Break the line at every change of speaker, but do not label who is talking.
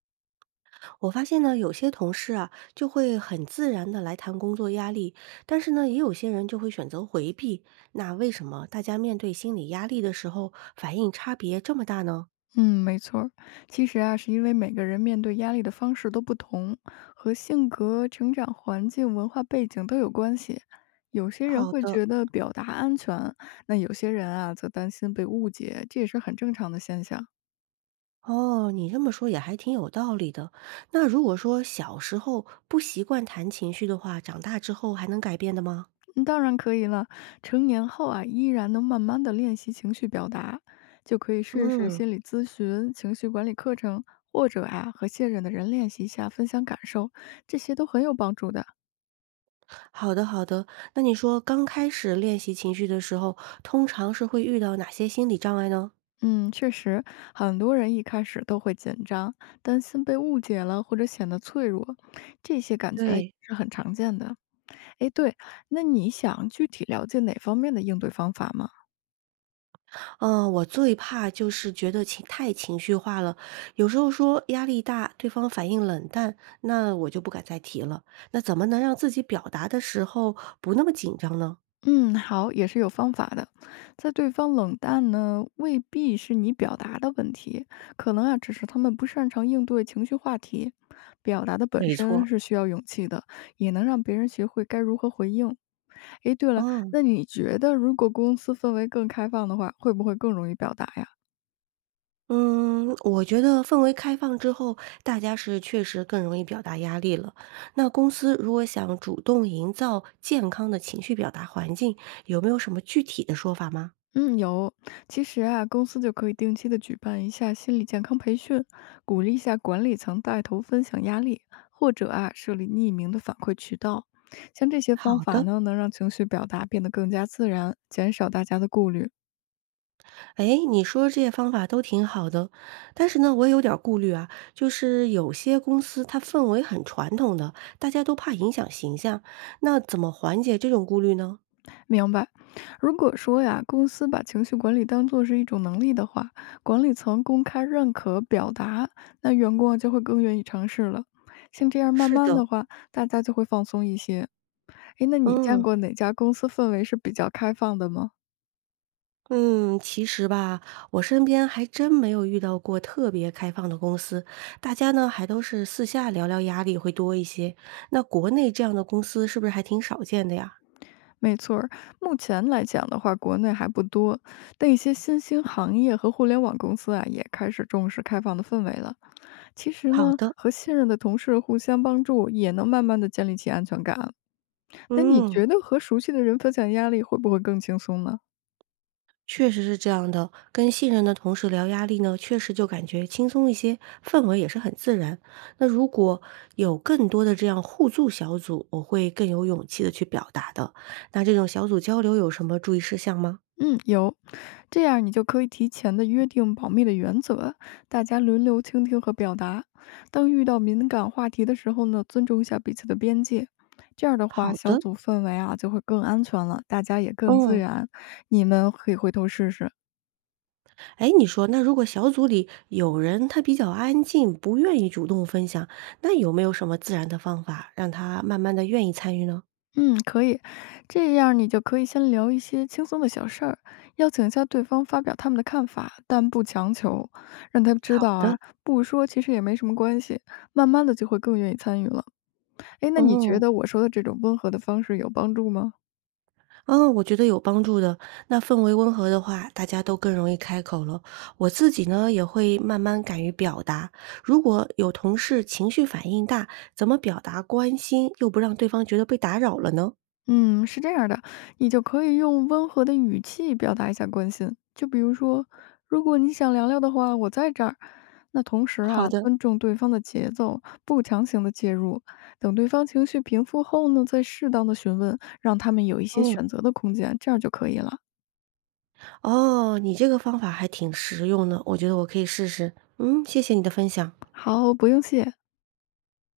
我发现呢，有些同事啊，就会很自然的来谈工作压力，但是呢，也有些人就会选择回避。那为什么大家面对心理压力的时候，反应差别这么大呢？
嗯，没错儿。其实啊，是因为每个人面对压力的方式都不同，和性格、成长环境、文化背景都有关系。有些人
好
会
的，
觉得表达安全，那有些人啊则担心被误解，这也是很正常的现象。
哦，你这么说也还挺有道理的。那如果说小时候不习惯谈情绪的话，长大之后还能改变的吗？
嗯，当然可以了，成年后啊依然能慢慢的练习情绪表达，就可以试试
嗯，
心理咨询、情绪管理课程，或者啊和信任的人练习一下分享感受，这些都很有帮助的。
好的好的。那你说刚开始练习情绪的时候，通常是会遇到哪些心理障碍呢？
嗯，确实，很多人一开始都会紧张，担心被误解了或者显得脆弱，这些感觉也
对，
是很常见的。诶，对，那你想具体了解哪方面的应对方法吗？
嗯，我最怕就是觉得情绪化了，有时候说压力大，对方反应冷淡，那我就不敢再提了。那怎么能让自己表达的时候不那么紧张呢？
嗯，好，也是有方法的。在对方冷淡呢，未必是你表达的问题，可能啊，只是他们不擅长应对情绪话题。表达的本
没
身
错，
是需要勇气的，也能让别人学会该如何回应。诶，对了，
嗯，
那你觉得如果公司氛围更开放的话，会不会更容易表达呀？
嗯，我觉得氛围开放之后，大家是确实更容易表达压力了。那公司如果想主动营造健康的情绪表达环境，有没有什么具体的说法吗？
嗯，有。其实啊，公司就可以定期的举办一下心理健康培训，鼓励一下管理层带头分享压力，或者啊，设立匿名的反馈渠道。像这些方
好
法
的。
呢，能让情绪表达变得更加自然，减少大家的顾虑。
哎，你说这些方法都挺好的，但是呢，我也有点儿顾虑啊。就是有些公司它氛围很传统的，大家都怕影响形象，那怎么缓解这种顾虑呢？
明白。如果说呀，公司把情绪管理当做是一种能力的话，管理层公开认可表达，那员工啊就会更愿意尝试了。像这样慢
是
慢
的，
的话，大家就会放松一些。诶，那你见
嗯
过哪家公司氛围是比较开放的吗？
嗯，其实吧，我身边还真没有遇到过特别开放的公司，大家呢还都是私下聊聊压力会多一些。那国内这样的公司是不是还挺少见的呀？
没错儿，目前来讲的话，国内还不多，但一些新兴行业和互联网公司啊，也开始重视开放的氛围了。其实
好
呢，
的，
和信任的同事互相帮助，也能慢慢的建立起安全感啊。那你
嗯。
觉得和熟悉的人分享压力会不会更轻松呢？
确实是这样的，跟信任的同事聊压力呢，确实就感觉轻松一些，氛围也是很自然。那如果有更多的这样互助小组，我会更有勇气的去表达的。那这种小组交流有什么注意事项吗？
嗯，有，这样你就可以提前的约定保密的原则，大家轮流倾听和表达。当遇到敏感话题的时候呢，尊重一下彼此的边界。这样的话，
好
小
的，
组氛围啊就会更安全了，大家也更自
嗯，
然。你们可以回头试试。
哎，你说，那如果小组里有人他比较安静，不愿意主动分享，那有没有什么自然的方法让他慢慢的愿意参与呢？
嗯，可以。这样你就可以先聊一些轻松的小事儿，邀请一下对方发表他们的看法，但不强求，让他知
好
道
的，
啊，不说其实也没什么关系，慢慢的就会更愿意参与了。哎，那你觉
嗯。
得我说的这种温和的方式有帮助吗？
嗯，我觉得有帮助的。那氛围温和的话，大家都更容易开口了。我自己呢，也会慢慢敢于表达。如果有同事情绪反应大，怎么表达关心又不让对方觉得被打扰了呢？
嗯，是这样的，你就可以用温和的语气表达一下关心，就比如说，如果你想聊聊的话，我在这儿。那同时
好
啊，
的，
尊重对方的节奏，不强行的介入，等对方情绪平复后呢，再适当的询问，让他们有一些
嗯，
选择的空间，这样就可以了。
哦，你这个方法还挺实用的，我觉得我可以试试。嗯，谢谢你的分享。
好，不用谢。